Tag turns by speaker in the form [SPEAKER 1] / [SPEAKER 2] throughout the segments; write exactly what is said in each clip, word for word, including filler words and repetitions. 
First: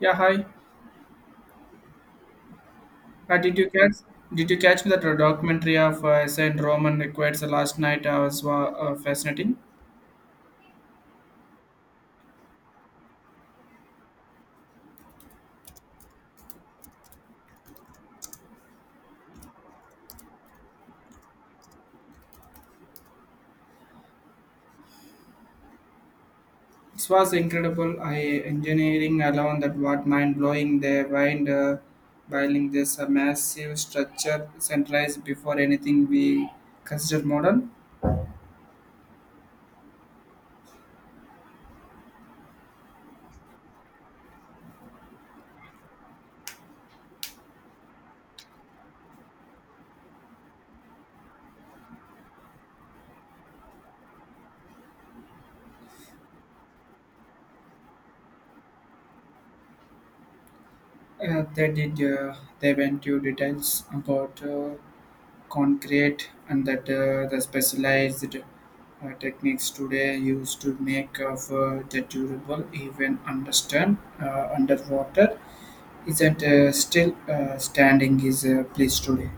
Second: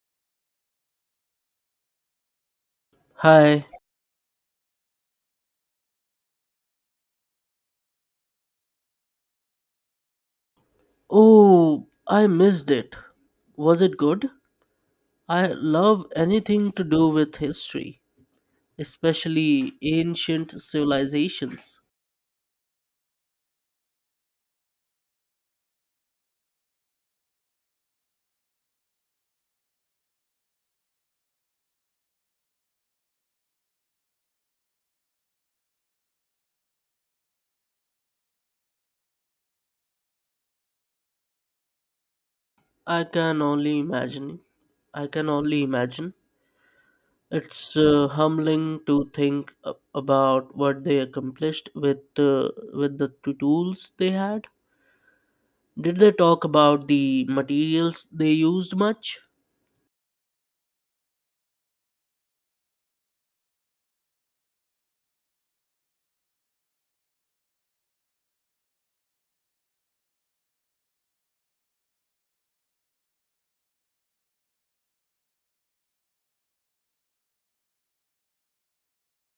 [SPEAKER 1] Yeah, hi. Uh, did
[SPEAKER 2] Hi.
[SPEAKER 1] you catch? Did you catch that uh, documentary of uh, Saint Roman Requires last night? Uh, was wa- uh, fascinating.
[SPEAKER 2] Oh, I missed it. Was it good? I love anything to do with history, especially ancient civilizations.
[SPEAKER 1] It was incredible. I engineering alone that what mind blowing they wind uh, building this uh, massive structure centralized before anything we consider modern.
[SPEAKER 2] I can only imagine. I can only imagine. It's uh, humbling to think a- about what they accomplished with uh, with the t- tools they had. Did they talk about the materials they used much?
[SPEAKER 1] Uh, they did. Uh, they went to details about uh, concrete and that uh, the specialized uh, techniques today used to make of uh, the durable even understand uh, underwater isn't uh, still uh, standing his uh, place today.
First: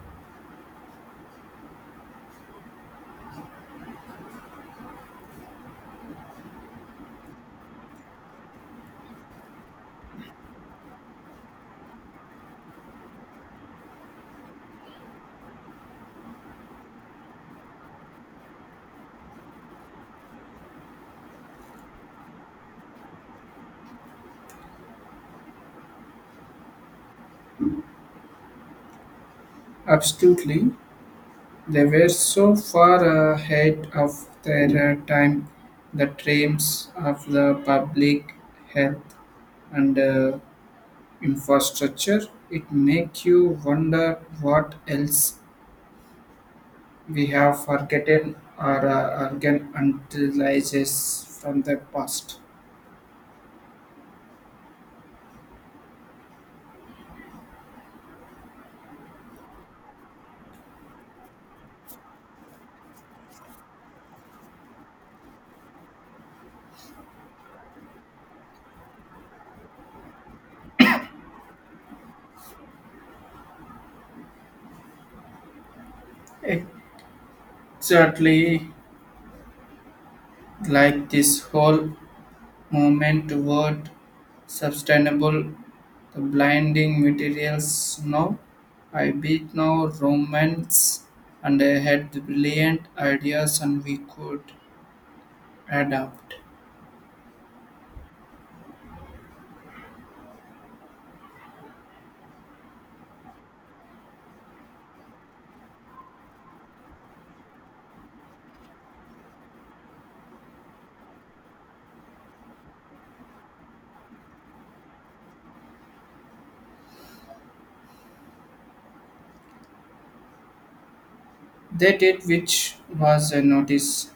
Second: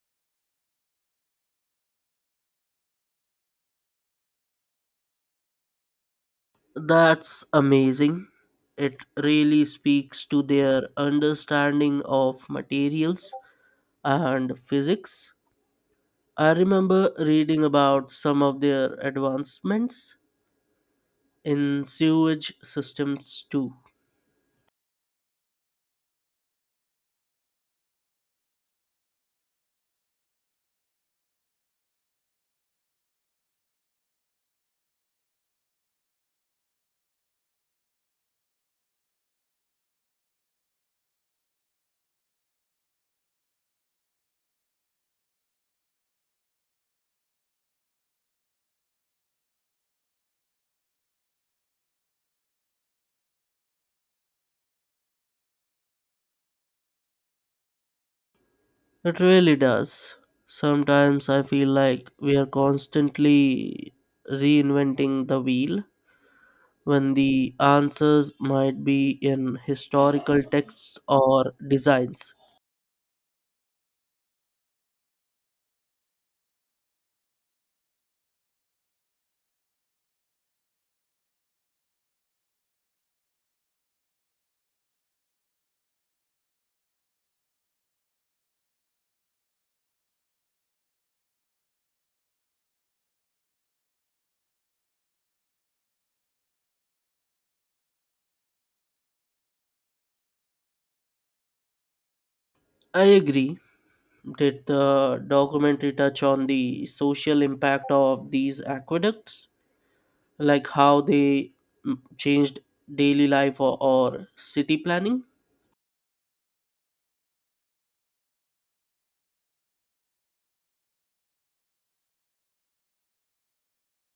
[SPEAKER 2] That's amazing. It really speaks to their understanding of materials and physics. I remember reading about some of their advancements in sewage systems too.
[SPEAKER 1] Absolutely, they were so far ahead of their uh, time, the dreams of the public health and uh, infrastructure. It make you wonder what else we have forgotten our uh, organalizes from the past.
[SPEAKER 2] It really does. Sometimes I feel like we are constantly reinventing the wheel when the answers might be in historical texts or designs.
[SPEAKER 1] Exactly, like this whole movement toward sustainable the blinding materials now. I beat now romance and I had the brilliant ideas and we could adapt.
[SPEAKER 2] I agree. Did the documentary touch on the social impact of these aqueducts, like how they mm, changed daily life or, or city planning?
[SPEAKER 1] They did, which was a notice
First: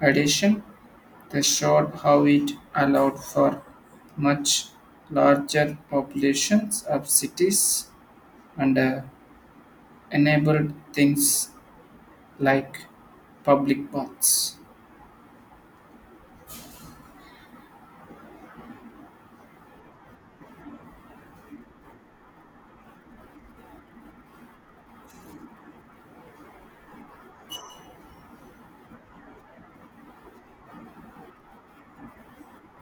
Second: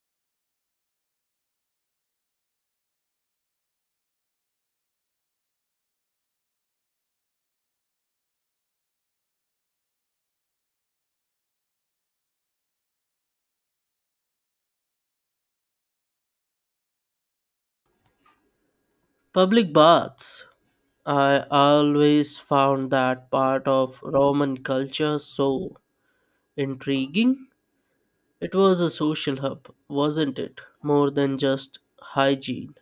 [SPEAKER 1] addition. They showed how it allowed for much larger populations of cities and uh, enabled things like public baths.
[SPEAKER 2] Public baths. I always found that part of Roman culture so intriguing. It was a social hub, wasn't it? More than just hygiene.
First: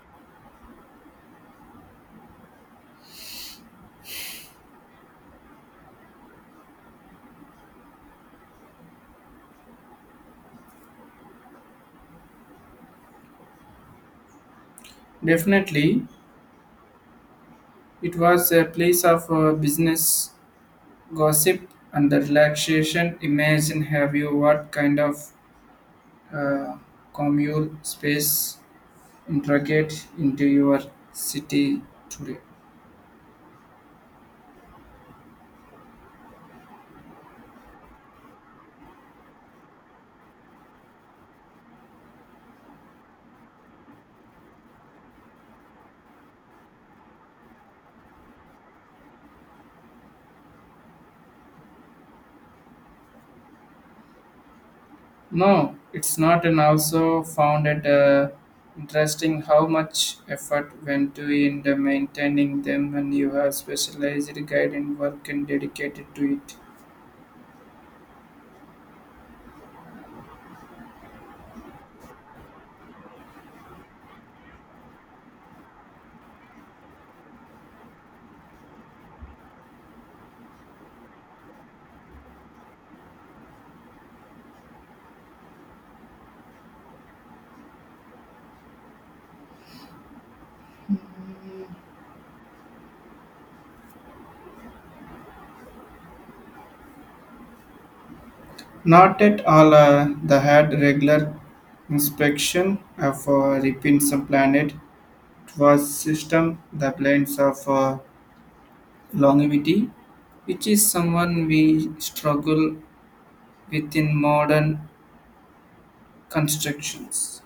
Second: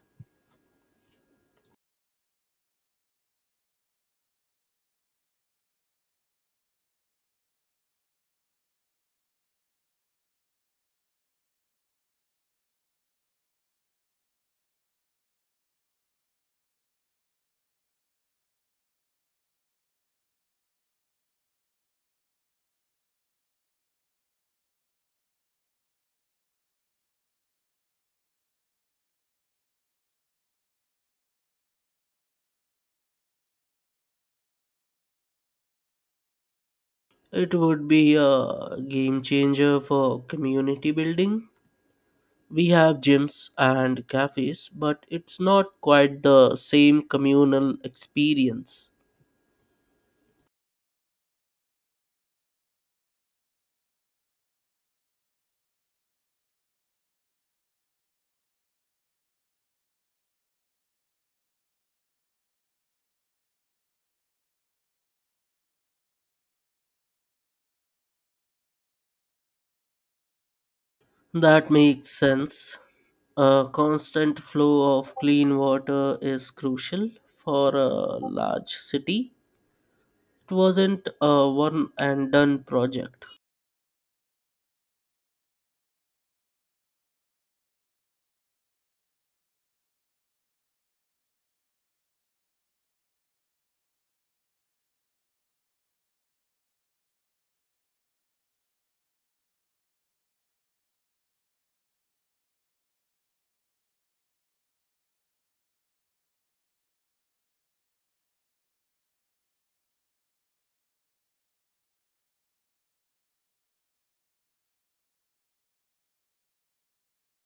[SPEAKER 1] Definitely, it was a place of uh, business, gossip, and the relaxation. Imagine have you what kind of uh, communal space integrate into your city today.
[SPEAKER 2] It would be a game changer for community building. We have gyms and cafes, but it's not quite the same communal experience.
[SPEAKER 1] No, it's not, and also found it uh, interesting how much effort went to in the maintaining them, and you have specialized guide and work and dedicated to it.
[SPEAKER 2] That makes sense. A constant flow of clean water is crucial for a large city. It wasn't a one and done project.
[SPEAKER 1] Not at all. Uh, they had regular inspection of uh, repeats of planet. It was system the blends of uh, longevity, which is someone we struggle with in modern constructions.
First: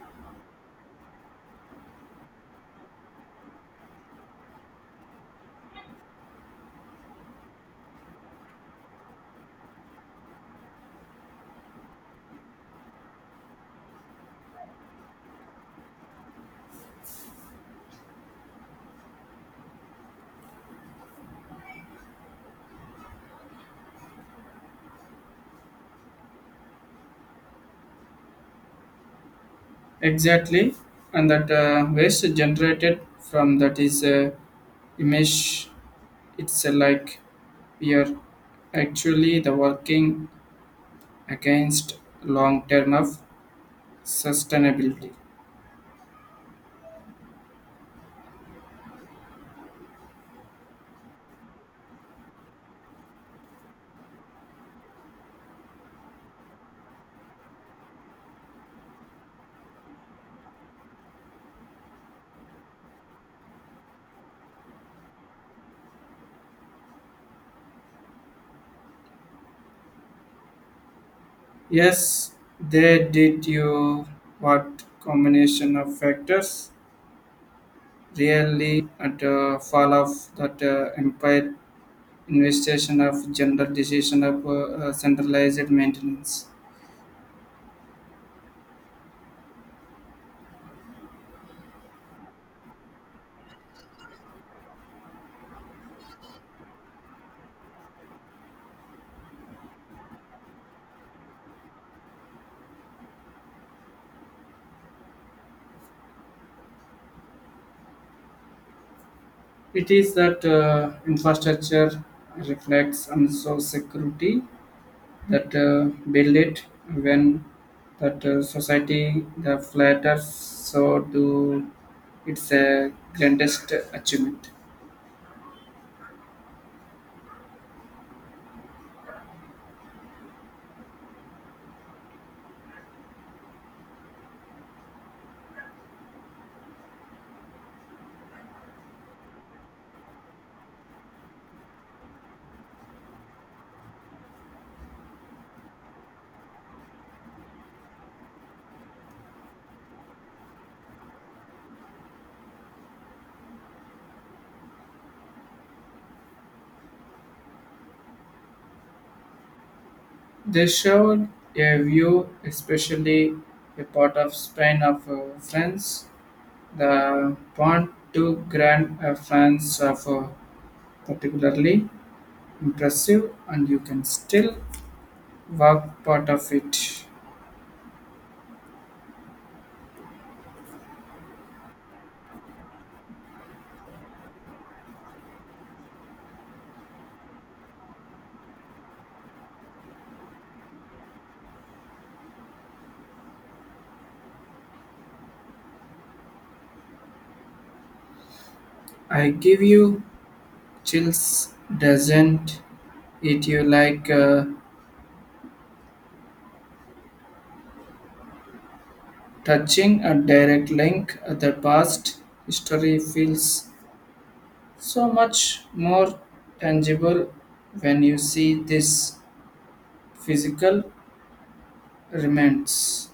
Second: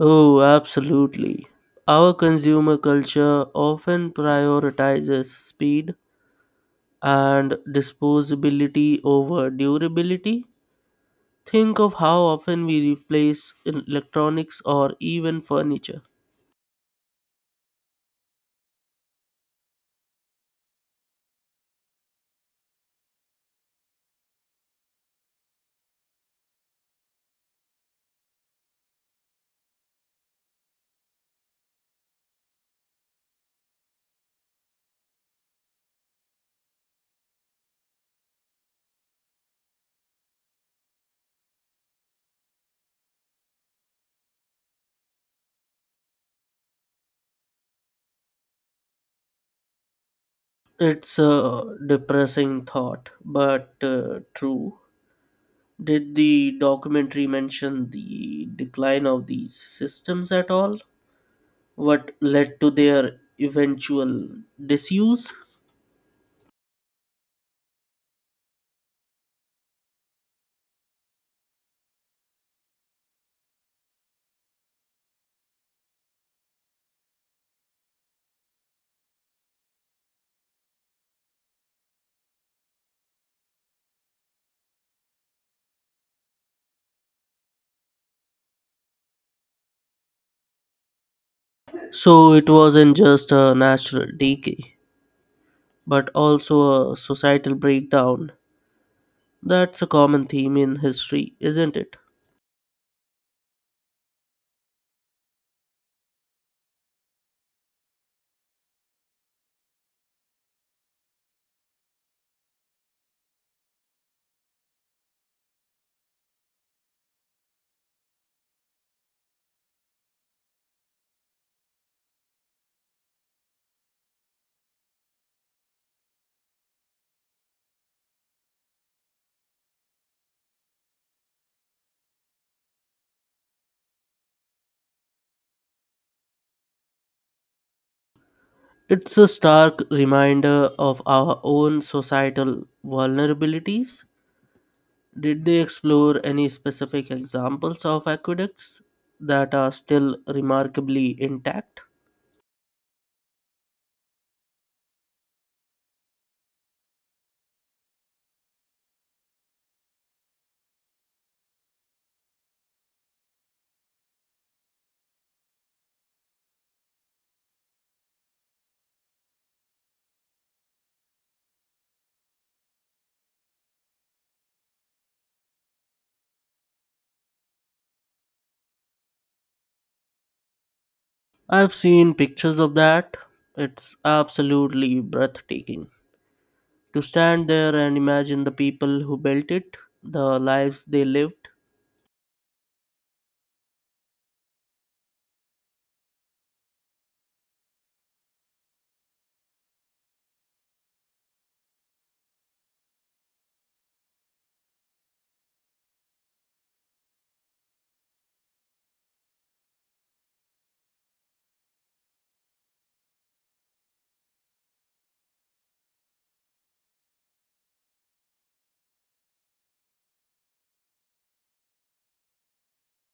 [SPEAKER 2] Oh, absolutely. Our consumer culture often prioritizes speed and disposability over durability. Think of how often we replace in- electronics or even furniture.
[SPEAKER 1] Exactly, and that uh, waste generated from that is uh, image. It's uh, like we are actually the working against long term of sustainability.
[SPEAKER 2] It's a depressing thought, but uh, true. Did the documentary mention the decline of these systems at all? What led to their eventual disuse?
[SPEAKER 1] Yes, they did you what combination of factors really at uh, fall of that uh, empire, investigation of general decision of uh, uh, centralized maintenance.
[SPEAKER 2] So it wasn't just a natural decay, but also a societal breakdown. That's a common theme in history, isn't it?
[SPEAKER 1] It is that uh, infrastructure reflects and so security that uh, build it. When that uh, society the flatter, so do its uh, grandest achievement.
[SPEAKER 2] It's a stark reminder of our own societal vulnerabilities. Did they explore any specific examples of aqueducts that are still remarkably intact?
[SPEAKER 1] They showed a view, especially a part of Spain of uh, France, the point to Grand uh, France of uh, particularly impressive, and you can still walk part of it.
[SPEAKER 2] I've seen pictures of that. It's absolutely breathtaking. To stand there and imagine the people who built it, the lives they lived,
[SPEAKER 1] I give you chills, doesn't it? You like uh, touching a direct link. The past history feels so much more tangible when you see this physical remains.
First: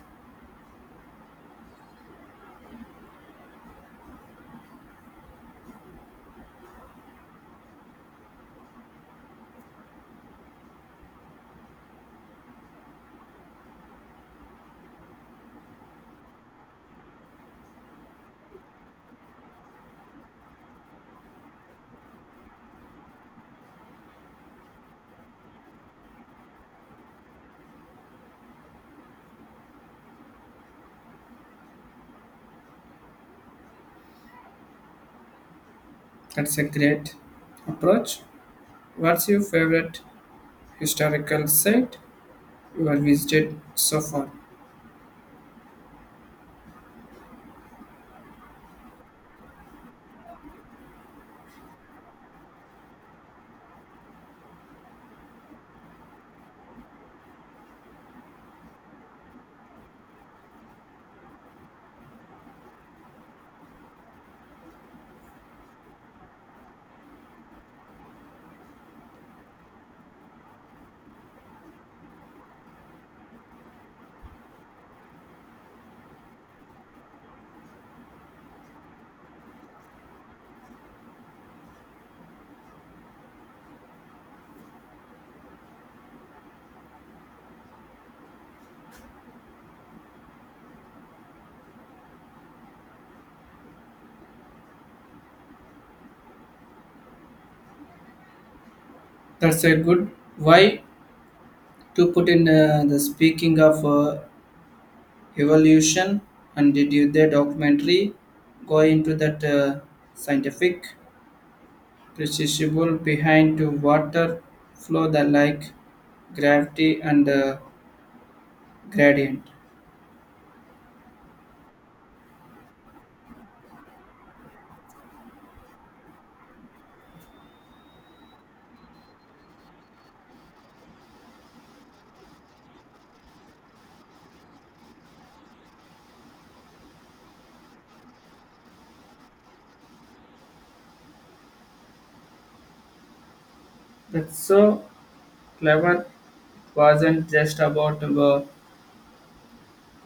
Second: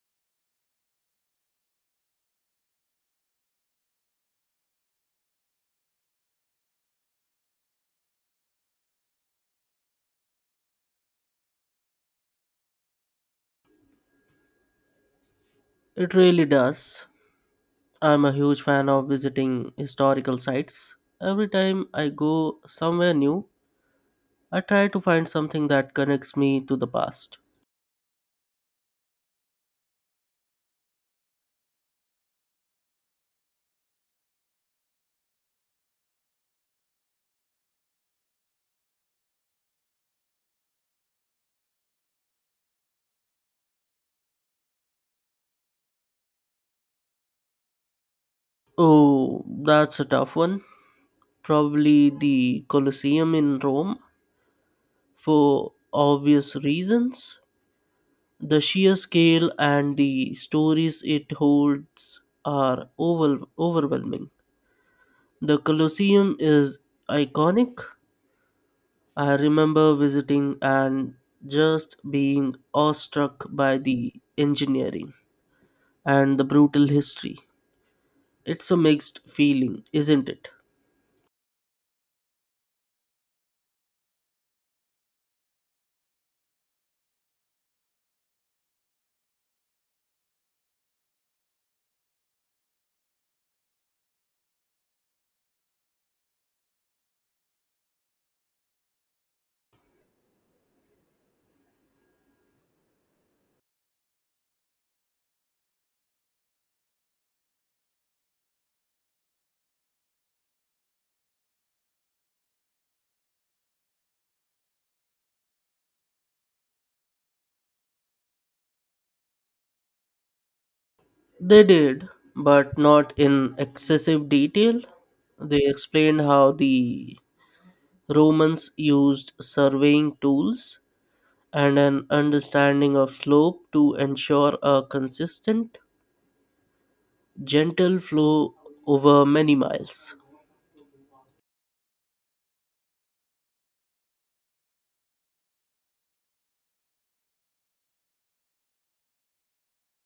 [SPEAKER 2] it really does. I'm a huge fan of visiting historical sites. Every time I go somewhere new, I try to find something that connects me to the past.
[SPEAKER 1] That's a great approach. What's your favorite historical site you have visited so far?
[SPEAKER 2] Oh, that's a tough one. Probably the Colosseum in Rome, for obvious reasons. The sheer scale and the stories it holds are over- overwhelming. The Colosseum is iconic. I remember visiting and just being awestruck by the engineering and the brutal history. It's a mixed feeling, isn't it?
[SPEAKER 1] That's a good why to put in uh, the speaking of uh, evolution, and did you the documentary go into that uh, scientific principle behind to water flow the like gravity and uh, gradient.
[SPEAKER 2] They did, but not in excessive detail. They explained how the Romans used surveying tools and an understanding of slope to ensure a consistent, gentle flow over many miles.
[SPEAKER 1] That's so clever, it wasn't just about the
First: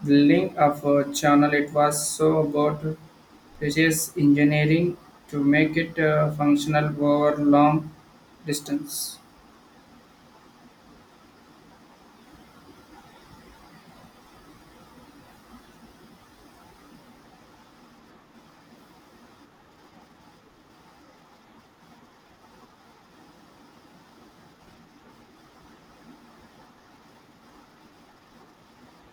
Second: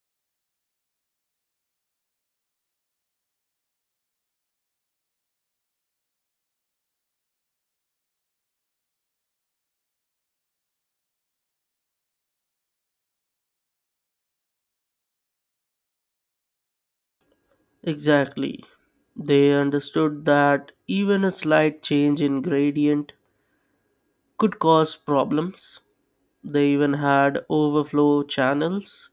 [SPEAKER 1] building of a channel, it was so about precise engineering to make it uh, functional over long distance.
[SPEAKER 2] Exactly. They understood that even a slight change in gradient could cause problems. They even had overflow channels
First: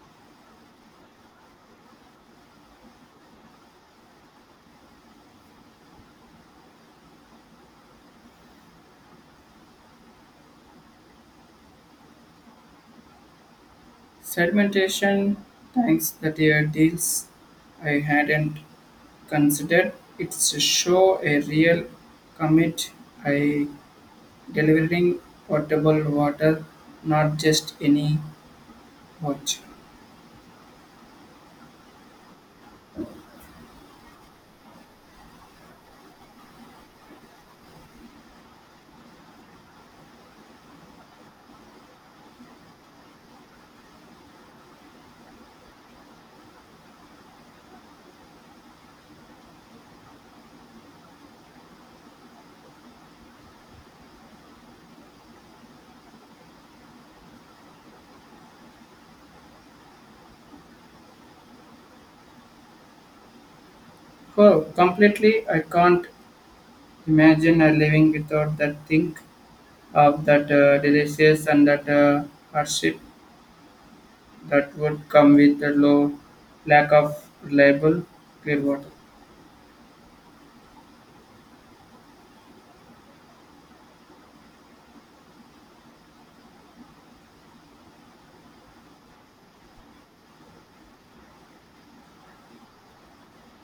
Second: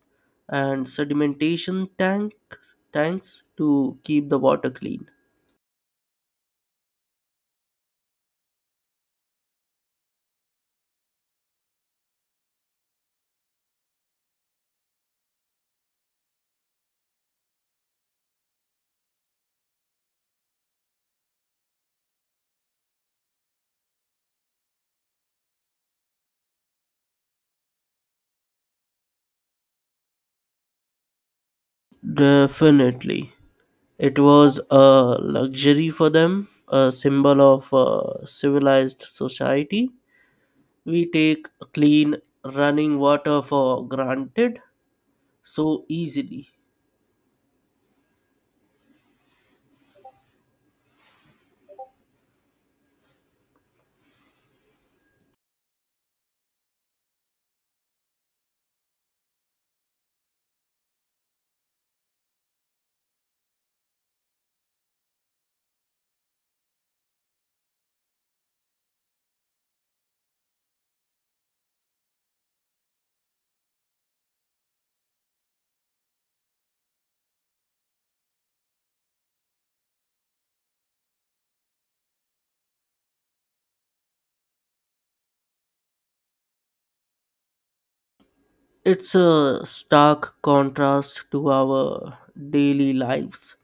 [SPEAKER 2] and sedimentation tank tanks to keep the water clean.
[SPEAKER 1] Sedimentation tanks, that are deals I hadn't considered. It's a show a real commit I delivering potable water, not just any watch.
[SPEAKER 2] Definitely. It was a luxury for them, a symbol of a civilized society. We take clean running water for granted so easily.
[SPEAKER 1] Oh, completely, I can't imagine a living without that. Think of that uh, delicious and that uh, hardship that would come with the low lack of reliable clear water.
[SPEAKER 2] It's a stark contrast to our daily lives.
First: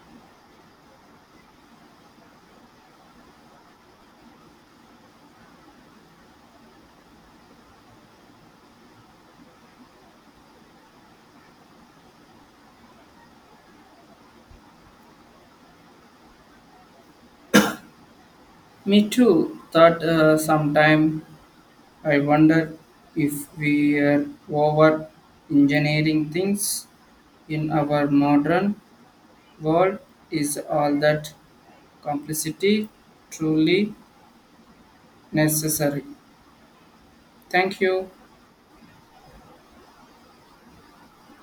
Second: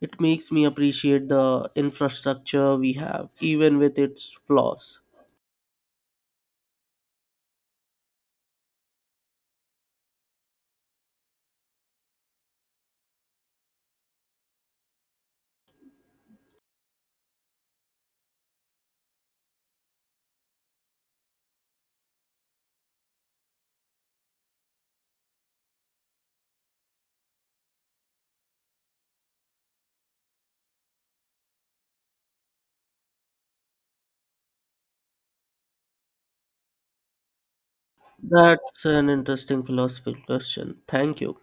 [SPEAKER 2] It makes me appreciate the infrastructure we have, even with its flaws.
[SPEAKER 1] Me too. Thought uh, sometime I wonder if we are over engineering things in our modern world. Is all that complexity truly necessary? Thank you.
[SPEAKER 2] That's an interesting philosophical question. Thank you.